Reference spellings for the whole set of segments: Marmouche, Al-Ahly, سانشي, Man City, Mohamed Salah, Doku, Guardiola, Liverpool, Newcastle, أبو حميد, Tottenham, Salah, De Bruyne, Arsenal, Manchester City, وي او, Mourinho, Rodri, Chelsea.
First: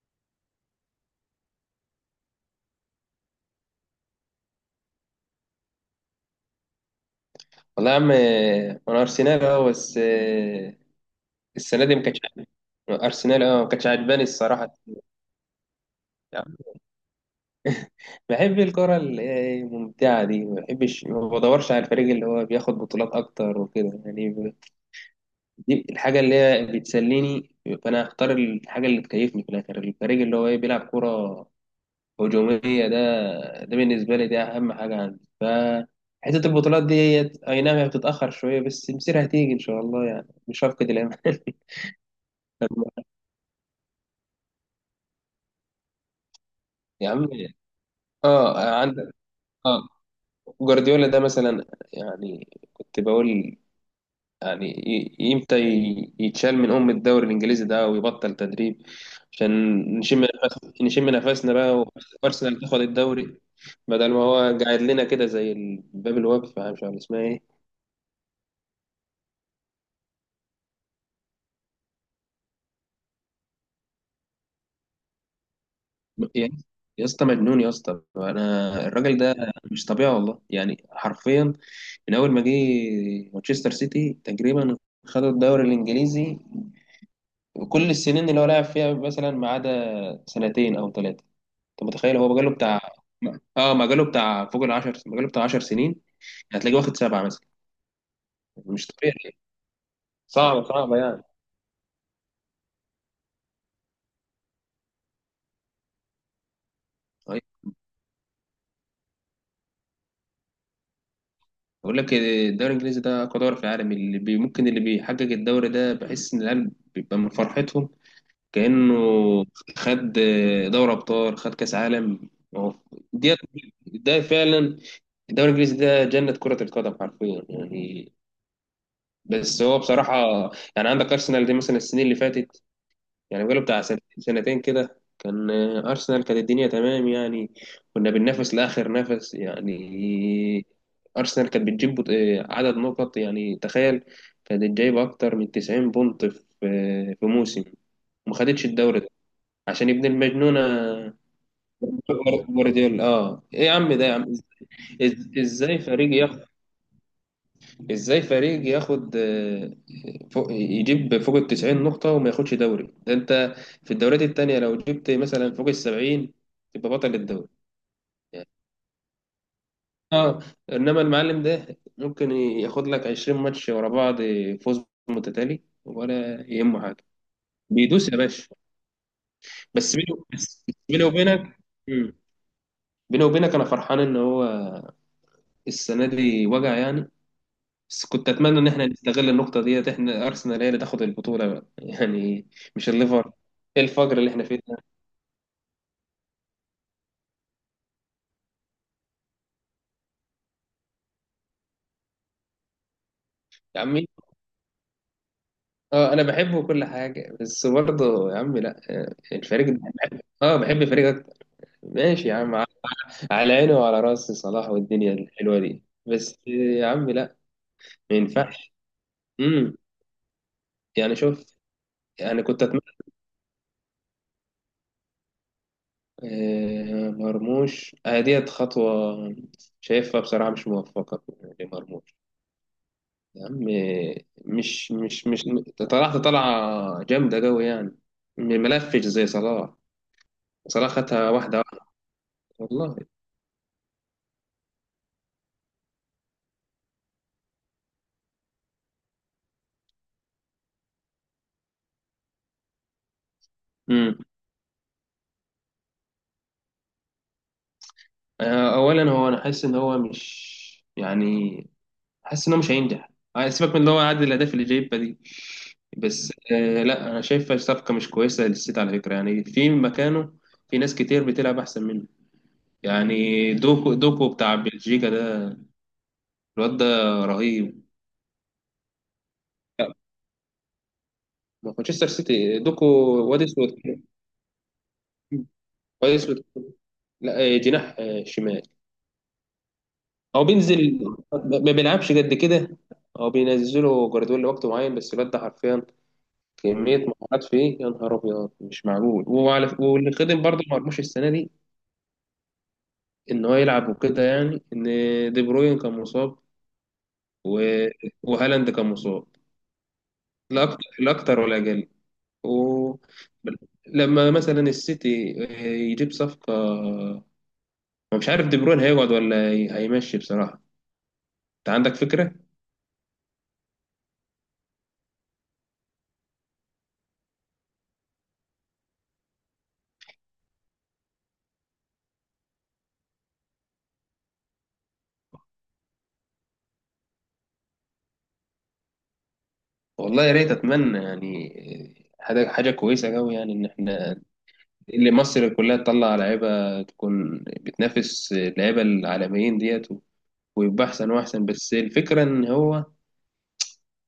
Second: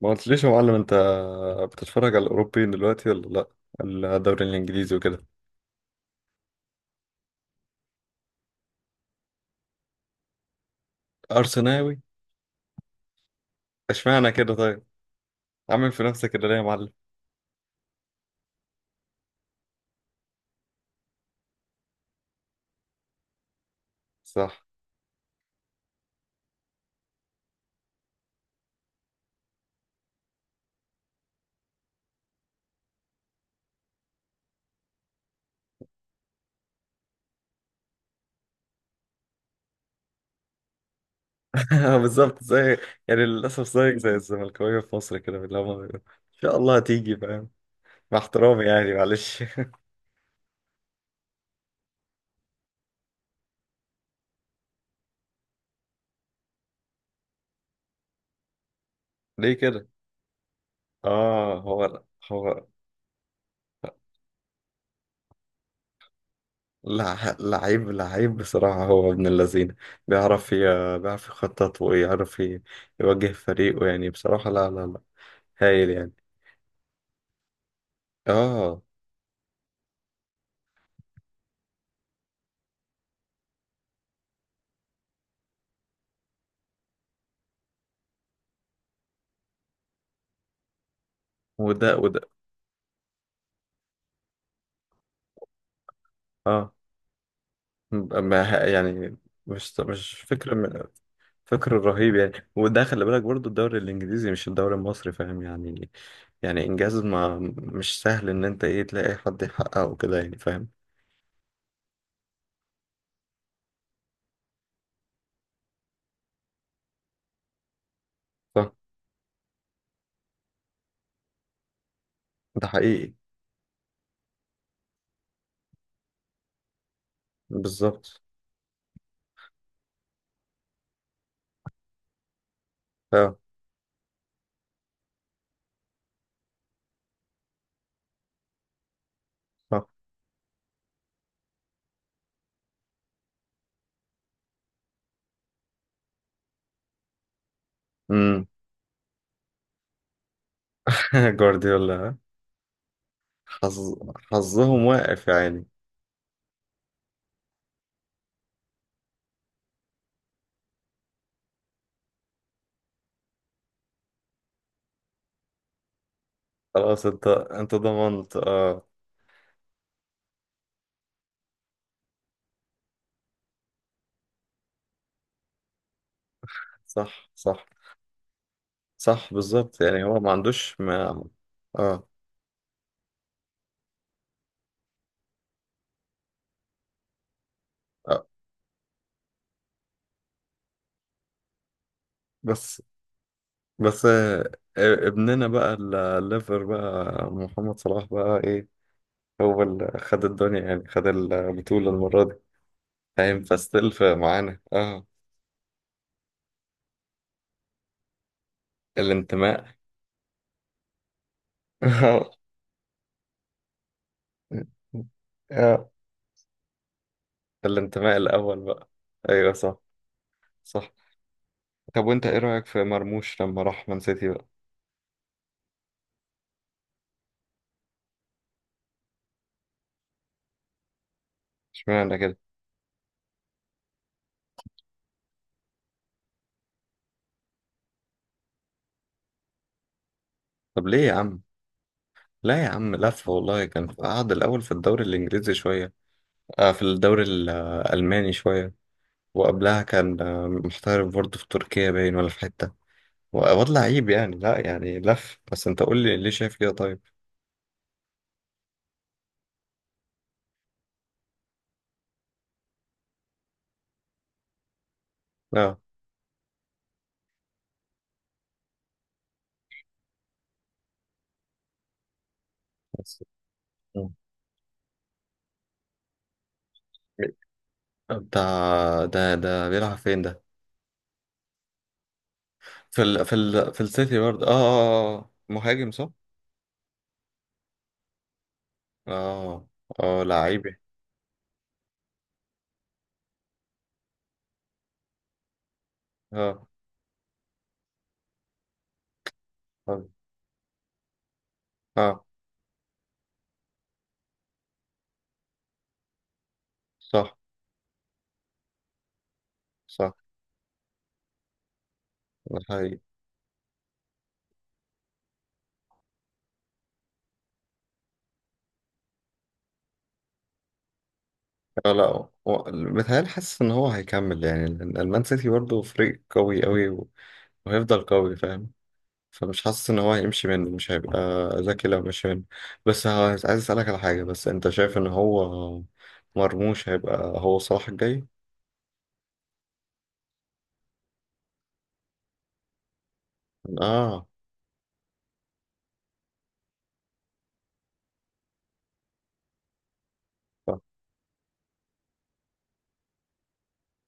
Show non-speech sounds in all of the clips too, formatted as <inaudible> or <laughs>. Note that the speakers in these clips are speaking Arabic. ما قلتليش يا معلم انت بتتفرج على الاوروبيين دلوقتي ولا؟ لا، الدوري الانجليزي وكده. والله يا عم انا ارسنال بس السنه ارسناوي؟ دي ما كانتش عاجباني. ارسنال ما كانتش عجباني اشمعنى كده الصراحه. طيب؟ عامل في نفسك كده يعني ليه يا معلم؟ بحب الكره اللي هي الممتعه دي، ما بحبش، ما بدورش على الفريق اللي هو بياخد بطولات اكتر وكده، يعني صح. دي الحاجه اللي هي بتسليني. فانا هختار الحاجه اللي تكيفني في الاخر، الفريق اللي هو بيلعب كره هجوميه. ده ده بالنسبه لي ده اهم حاجه عندي، حته البطولات دي. اي نعم هي بتتاخر شويه بس مصيرها هتيجي ان شاء الله، يعني مش هفقد الامل. <laughs> <laughs> آه، بالظبط. زي يعني للاسف زيك زي الزملكاويه في مصر كده، اللي هم بيقولوا ان شاء الله يا هتيجي، عم فاهم. مع احترامي اه يعني، عندك، معلش. اه <laughs> جوارديولا ده مثلا، يعني كنت بقول يعني امتى يتشال من الدوري الانجليزي ده ويبطل تدريب، عشان ليه كده؟ نشم نفسنا اه، هو بقى، وارسنال هو تاخد الدوري بدل ما هو قاعد لنا كده زي الباب الواقف، مش عارف اسمها ايه. لعيب لعيب بصراحة، هو ابن اللذين، بيعرف يخطط ويعرف يوجه فريقه، يعني بصراحة لا لا لا، هايل يعني. يا يا اسطى مجنون، يا اسطى اه. انا الراجل ده مش طبيعي والله، يعني حرفيا. من اول ما جه مانشستر سيتي تقريبا خدوا الدوري الانجليزي، كل السنين اللي هو لعب فيها مثلا ما عدا سنتين او ثلاثه. انت وده متخيل؟ وده هو مجاله بتاع اه مجاله بتاع فوق العشر، مجاله بتاع 10 سنين اه، هتلاقيه واخد سبعه مثلا. ما ه- مش يعني طبيعي. مش صعبه صعبه يعني. فكر رهيب يعني، وده خلي بالك برضو الدوري الانجليزي مش الدوري المصري، فاهم يعني. يعني انجاز ما أيوة. مش سهل ان انت ايه تلاقي حد يحققه كده يعني، فاهم. بقول لك الدوري الانجليزي ده اقوى دوري في العالم، اللي بي ممكن اللي بيحقق الدوري ده بحس ان العيال بيبقى من فرحتهم صح. كانه خد دوري ابطال خد كاس عالم. ده هو، حقيقي. دي، ده فعلا، الدوري الانجليزي ده جنه كره القدم حرفيا يعني. بالظبط. بس هو بصراحة، يعني عندك أرسنال دي مثلا السنين اللي فاتت، اه. يعني بقاله بتاع سنتين سنتين كده كان، أرسنال كانت الدنيا تمام يعني. كنا بننافس لآخر نفس صح. يعني. أرسنال كانت بتجيب عدد نقط، يعني تخيل، كانت جايبة أكتر من 90 بونت في موسم، وما امم. خدتش الدوري ده عشان ابن المجنونة. <laughs> جوارديولا، ها؟ جوارديولا ايه يا عم، حظ ده يا عم! حظهم واقف إز- يعني. ازاي فريق ازاي فريق ياخد فوق ال 90 نقطة وما ياخدش دوري ده؟ انت في الدوريات التانية لو جبت مثلا فوق ال 70 تبقى خلاص بطل انت الدوري انت ضمنت يعني. اه. اه انما المعلم ده ممكن ياخد لك 20 ماتش ورا بعض، فوز متتالي ولا يهمه حاجة، صح، صح. بيدوس يا باشا. صح بالظبط بس يعني، هو بيني ما بس عندوش بيني ما. وبينك، اه. مم. بيني وبينك انا فرحان ان هو السنة دي وجع يعني، بس آه. كنت اتمنى ان احنا نستغل النقطه ديت، احنا ارسنال هي اللي تاخد البطوله بقى. <laughs> يعني بس مش الليفر! ايه بس الفجر اللي احنا آه، فيه ده؟ ابننا بقى، الليفر بقى، محمد صلاح بقى ايه، هو اللي خد الدنيا يعني، خد البطولة المرة دي، فاهم. يا فاستيل عمي في معانا اه. اه انا بحبه كل حاجه، بس برضه يا عمي لا، الفريق الانتماء. ده. اه بحب الفريق اكتر. ماشي يا عم، <laughs> على عيني وعلى راسي صلاح والدنيا الحلوه دي، اه، بس يا عمي لا، الانتماء ما الأول ينفعش. بقى. أيوة امم صح. صح. يعني شوف، طب وأنت إيه يعني كنت رأيك اتمنى، في مرموش لما راح مان سيتي بقى؟ مرموش، ديت خطوه شايفها بصراحه مش موفقه لمرموش. اشمعنى كده؟ يا عم مش طلعت طلعة جامدة قوي يعني، ملفش زي صلاح. طب صلاح ليه يا خدها عم؟ واحدة واحدة لا يا والله. عم، لف والله، كان قعد الأول في الدوري الإنجليزي شوية، آه في الدوري الألماني شوية، وقبلها كان آه، محترف برضه في تركيا باين ولا في حتة. وواد لعيب امم يعني، لا يعني لف، بس انت قول لي ليه شايف كده طيب. أولا هو، أنا حاسس إن هو مش، يعني حاسس إن هو مش هينجح. سيبك من إن هو عدد الأهداف اللي جايبها دي، لا. بس لا، أنا شايفها صفقة مش كويسة للسيتي على فكرة يعني. في مكانه في ناس كتير بتلعب أحسن منه بس. يعني. دوكو، مم. دوكو بتاع بلجيكا ده، الواد ده رهيب. بتاع ده بيلعب فين ده؟ مانشستر سيتي، دوكو، واد اسود في كده، السيتي برضه، اه اه آه. آه. مهاجم صح. كويس. لا جناح شمال. اه. اه هو لعيبي. بينزل، ما بيلعبش قد كده، هو بينزله جوارديولا لوقت معين، بس الواد ده حرفيا اه كمية مهارات فيه يا نهار أبيض مش معقول. وعلى اه واللي خدم برضه مرموش السنة دي، آه. إن هو يلعب وكده، يعني إن دي بروين كان مصاب صح. و... وهالاند كان مصاب، صح. لا أكتر لا أكتر ولا أقل. ده و... حقيقي. لما مثلا السيتي يجيب صفقة، ما مش عارف دي بروين هيقعد ولا هيمشي بصراحة. أنت اه عندك لا، فكرة؟ متهيألي حاسس ان هو هيكمل يعني، لأن المان سيتي برضه فريق قوي قوي، وهيفضل قوي، فاهم. فمش حاسس ان هو هيمشي منه، مش هيبقى ذكي لو مشي منه. بس عايز اسالك على حاجه، بس انت شايف ان هو مرموش هيبقى هو صلاح الجاي؟ والله يا ريت، اتمنى يعني حاجه كويسه قوي يعني، ان احنا، اه اللي مصر كلها تطلع لعيبه تكون بتنافس اللعيبه العالميين ديت، صح. ويبقى احسن واحسن. بس الفكره ان هو،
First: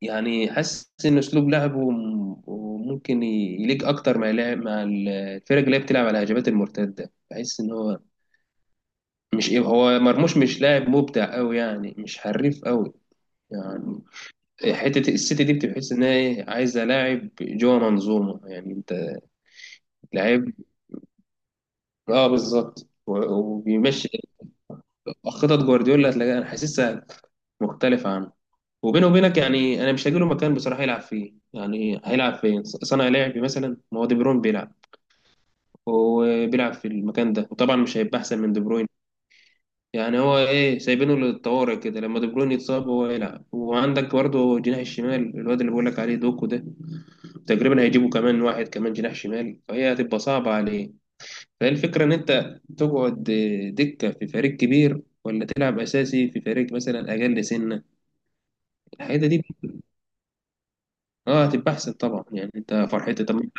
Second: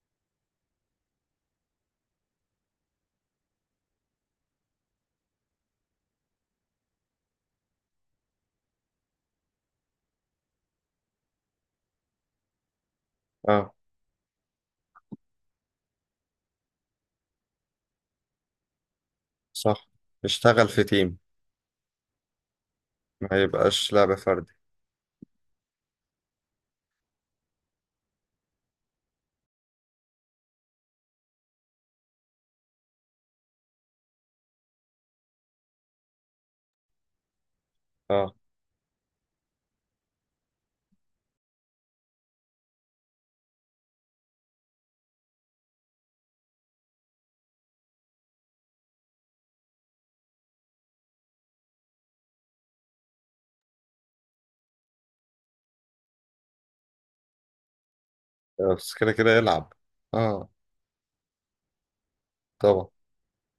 يعني حاسس ان اسلوب لعبه ممكن يليق اكتر مع لعب مع الفرق اللي هي بتلعب على الهجمات المرتده. بحس ان هو مش، هو مرموش مش لاعب مبدع قوي يعني، مش حريف قوي. اه يعني حته السيتي دي بتحس ان هي عايزه لاعب جوه منظومه يعني، انت، صح، لعيب. يشتغل في تيم، اه بالظبط، و- ما يبقاش وبيمشي لعب فردي. خطط جوارديولا هتلاقيها انا حاسسها مختلفة عنه. وبينه وبينك يعني، انا مش هجيله مكان بصراحة يلعب فيه. يعني هيلعب فين؟ صانع لعب مثلا؟ ما هو دي بروين بيلعب وبيلعب في المكان ده، وطبعا مش هيبقى اه احسن من دي بروين يعني. هو سايبينه للطوارئ كده، لما دي بروين يتصاب هو يلعب. وعندك برضه جناح الشمال، الواد اللي بقول لك عليه دوكو ده، تقريبا هيجيبوا كمان واحد، كمان جناح شمال، فهي هتبقى صعبة عليه. فهي الفكرة، إن أنت تقعد دكة في فريق كبير ولا تلعب أساسي في فريق مثلا أقل سنة؟ بس كده الحقيقة كده دي يلعب. اه. هتبقى أحسن طبعا يعني، طبعا. أنت فرحتي. طب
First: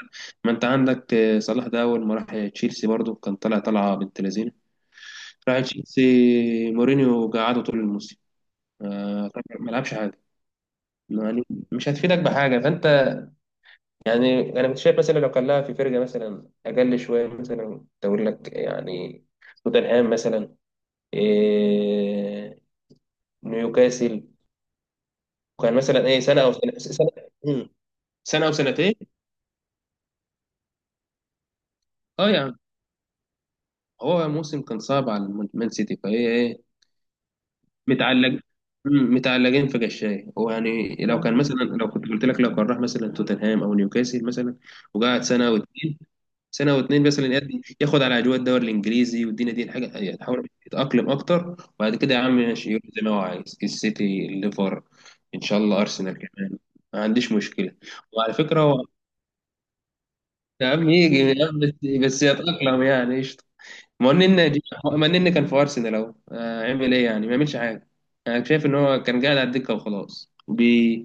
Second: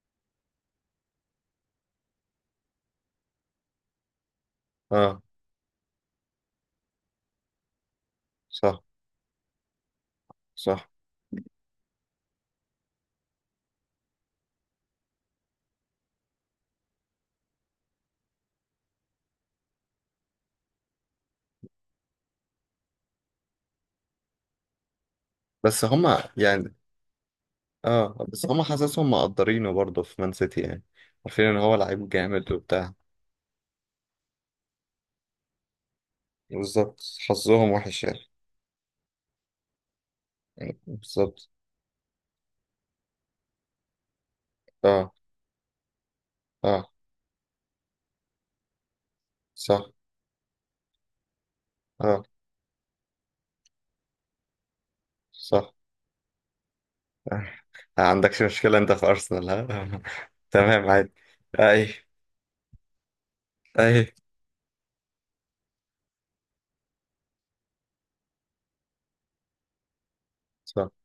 ما أنت عندك صلاح ده أول ما راح تشيلسي برضه كان طالع طالعة بنت لذينة، اه راح تشيلسي مورينيو قعده طول الموسم، صح. طبعاً ما لعبش حاجة صح يعني. مش هتفيدك بحاجة، فأنت يعني، انا مش شايف. مثلا لو كان لها في فرقه مثلا اقل شويه، مثلا تقول لك يعني توتنهام مثلا، إيه نيوكاسل، وكان بس مثلا هما سنه او سنه يعني. سنه, مم. اه بس سنة او هما سنتين. حاسسهم مقدرينه برضه في مان سيتي يعني، عارفين ان هو لعيب اه جامد يعني وبتاع. هو موسم كان صعب على مان سيتي، فهي بالظبط. حظهم وحش يعني. متعلق متعلقين في قشاي هو. يعني لو كان بالظبط. مثلا، لو كنت قلت لك، لو كان راح مثلا توتنهام او نيوكاسل مثلا اه. وقعد سنه او اتنين، سنه اه واتنين مثلا، ياخد على اجواء الدوري الانجليزي والدنيا دي الحاجه، صح. يعني يحاول يتاقلم اكتر، وبعد كده يا اه عم ماشي، يروح زي ما هو عايز، السيتي، الليفر، ان شاء صح. الله ارسنال كمان، ما عنديش مشكله. ما وعلى عندكش فكره مشكلة هو، انت في ارسنال، ها؟ <laughs> يا تمام، عم عادي. يجي يا عم، بس اي. يتاقلم يعني. اي ما هو النني، ما النني كان في ارسنال اهو، عمل ايه يعني؟ ما يعملش حاجه. انا شايف ان هو كان قاعد على الدكه وخلاص، صح. بي...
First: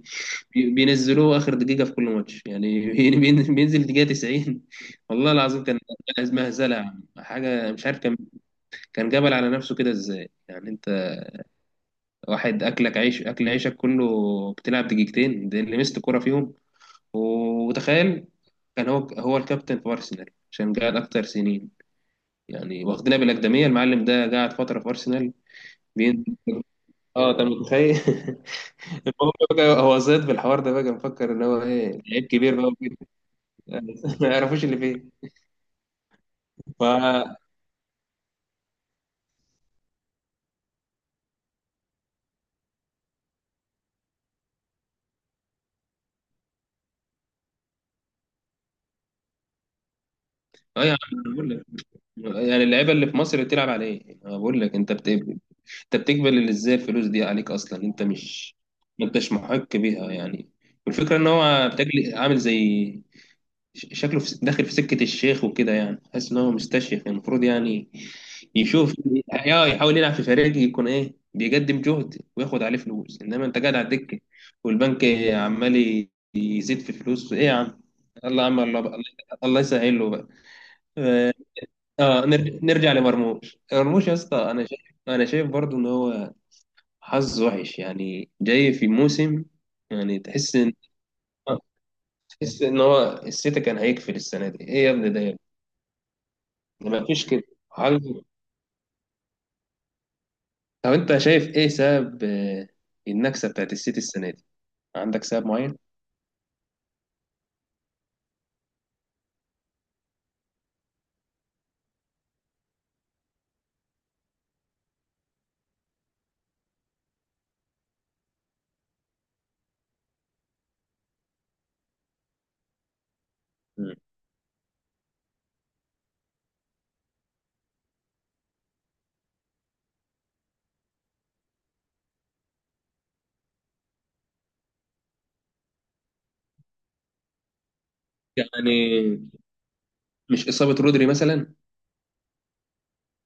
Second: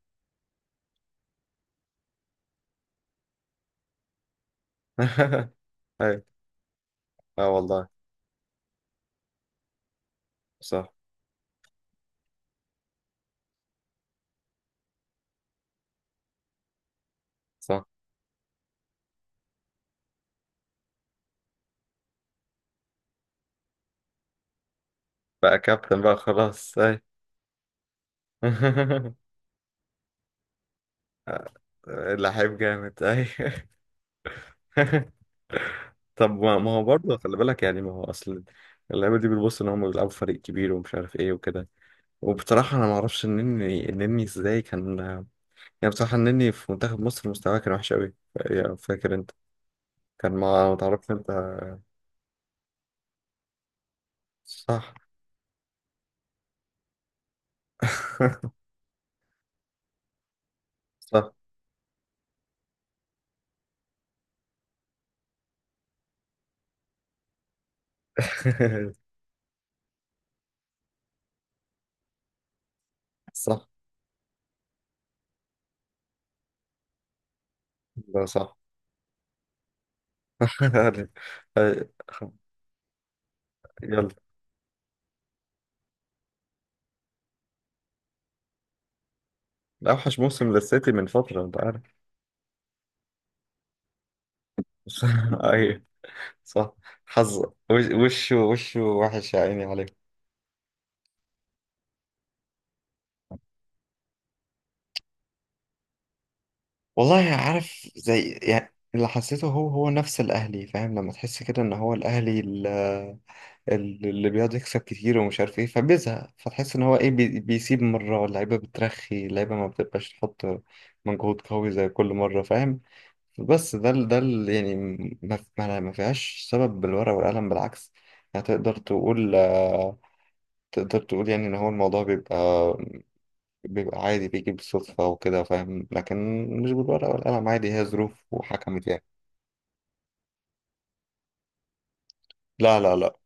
بي... بينزلوه اخر دقيقه في كل ماتش يعني. <laughs> بينزل دقيقه 90 والله <laughs> العظيم. كان اي. كان مهزله يا عم. اه حاجه مش والله. عارف. كان جبل على نفسه كده، ازاي يعني صح، انت؟ واحد اكلك عيش اكل عيشك كله، بتلعب دقيقتين ده اللي مسك كرة فيهم. صح. وتخيل كان هو هو الكابتن في ارسنال عشان قاعد اكتر سنين يعني، واخدنا بالاكاديميه. المعلم ده قاعد فتره في ارسنال، بقى كابتن بقى، بين خلاص. اي. اه انت متخيل! <laughs> <laughs> المهم بقى، هو زاد بالحوار ده بقى، مفكر ان هو لعيب كبير لعيب بقى وكده. جامد اي. <laughs> ما يعرفوش اللي <laughs> فيه. طب ما ف هو برضه خلي اه بالك يعني، ما هو اصل اللعيبه دي بتبص ان هم بيلعبوا في فريق كبير ومش عارف ايه وكده. وبصراحه انا ما اعرفش النني، النني ازاي كان. يعني بصراحه النني في منتخب مصر مستواه كان وحش قوي، فاكر انت؟ كان ما يا عم تعرفش انت. أنا بقول لك، يعني اللعيبه اللي في مصر بتلعب على ايه؟ أنا بقول لك، صح. انت بتقبل ازاي الفلوس دي عليك اصلا؟ انت مش <laughs> ما انتش محق بيها يعني. والفكره ان صح. هو بتجلي عامل زي شكله في داخل في سكة الشيخ وكده. يعني حاسس ان هو مستشيخ، المفروض يعني يشوف، <laughs> اه يحاول يلعب في فريق يكون بيقدم جهد وياخد عليه فلوس، انما انت صح قاعد على الدكة والبنك عمال يزيد في فلوس ايه يا عم! ده الله يا صح عم، الله بقى. الله يسهل له بقى. <laughs> يعني. اه أي- نرجع لمرموش. يلا. مرموش يا اسطى، انا شايف برضو ان هو حظ وحش يعني، جاي في موسم، اوحش يعني موسم تحس ان، للسيتي من فترة، انت آه، عارف. هو السيتي كان هيقفل السنة دي ايه يا ابني ده! <laughs> اي صح. مفيش حظ. كده. هل، وشه وشه وحش يا عيني عليه. طب انت شايف ايه سبب النكسه بتاعت السيتي السنه دي؟ عندك سبب معين؟ والله عارف، زي يعني اللي حسيته، هو نفس الاهلي، فاهم. لما تحس كده ان هو الاهلي اللي بيقعد يكسب كتير ومش عارف ايه، فبيزهق، فتحس ان هو ايه بيسيب مرة، اللعيبة بترخي، اللعيبة ما بتبقاش تحط مجهود قوي زي كل مرة، فاهم. بس مم. يعني. ما فيهاش سبب بالورقة والقلم، بالعكس. يعني تقدر تقول آه، تقدر تقول يعني ان هو الموضوع بيبقى عادي، بيجي بالصدفة وكده، فاهم. لكن مش بالورقة والقلم، عادي هي ظروف وحكمت يعني. يعني مش اصابه رودري مثلا لا لا لا.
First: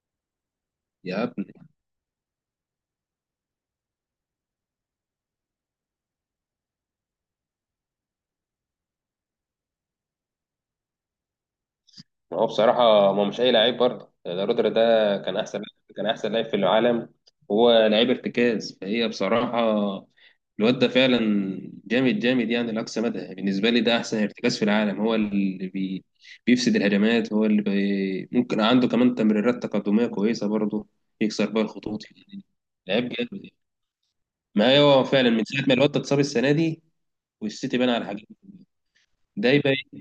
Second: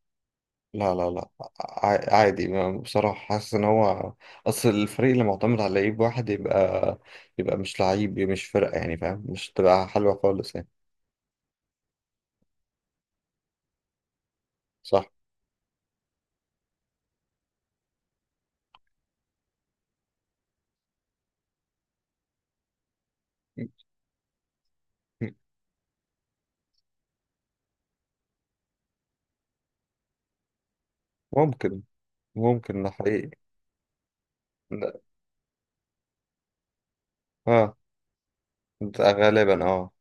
لا لا يا لا. ابني؟ عادي. بصراحة حاسس ان هو اصل الفريق اللي معتمد على لعيب واحد يبقى مش لعيب مش فرقة يعني، فاهم. مش تبقى حلوة خالص يعني. هو بصراحة ما هو مش أي لعيب برضه ده، رودر ده صح. كان أحسن لاعب في العالم، وهو لعيب ارتكاز. فهي بصراحة الواد ده فعلا جامد جامد يعني لأقصى مدى. بالنسبة لي ده أحسن ارتكاز في العالم، هو اللي بيفسد الهجمات، هو اللي بي ممكن عنده كمان تمريرات تقدمية كويسة برضه، يكسر بيها ممكن. الخطوط يعني. ممكن ده لعيب جامد حقيقي. يعني. ما ده- هو فعلا من ساعة ما الواد ده اتصاب السنة دي اه والسيتي بان على حاجات، ده ده غالبا يبقى اه.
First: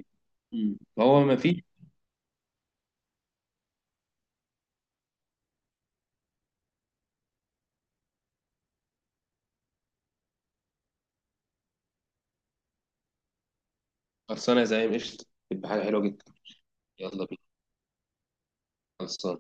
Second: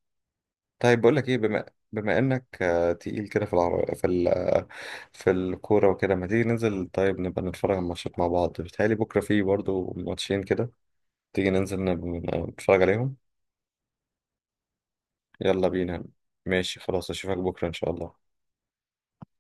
طيب بقول هو لك ما ايه، فيه. بما انك آه، تقيل كده في العر... في ال... آه، في الكورة وكده، ما تيجي ننزل طيب، نبقى نتفرج على الماتشات مع بعض. بيتهيألي بكرة فيه برضو ماتشين كده، تيجي ننزل نتفرج عليهم. خلصانة يا زعيم، قشطة، يلا تبقى حاجة حلوة بينا. جدا. ماشي خلاص، يلا اشوفك بينا. بكرة ان شاء الله. خلصان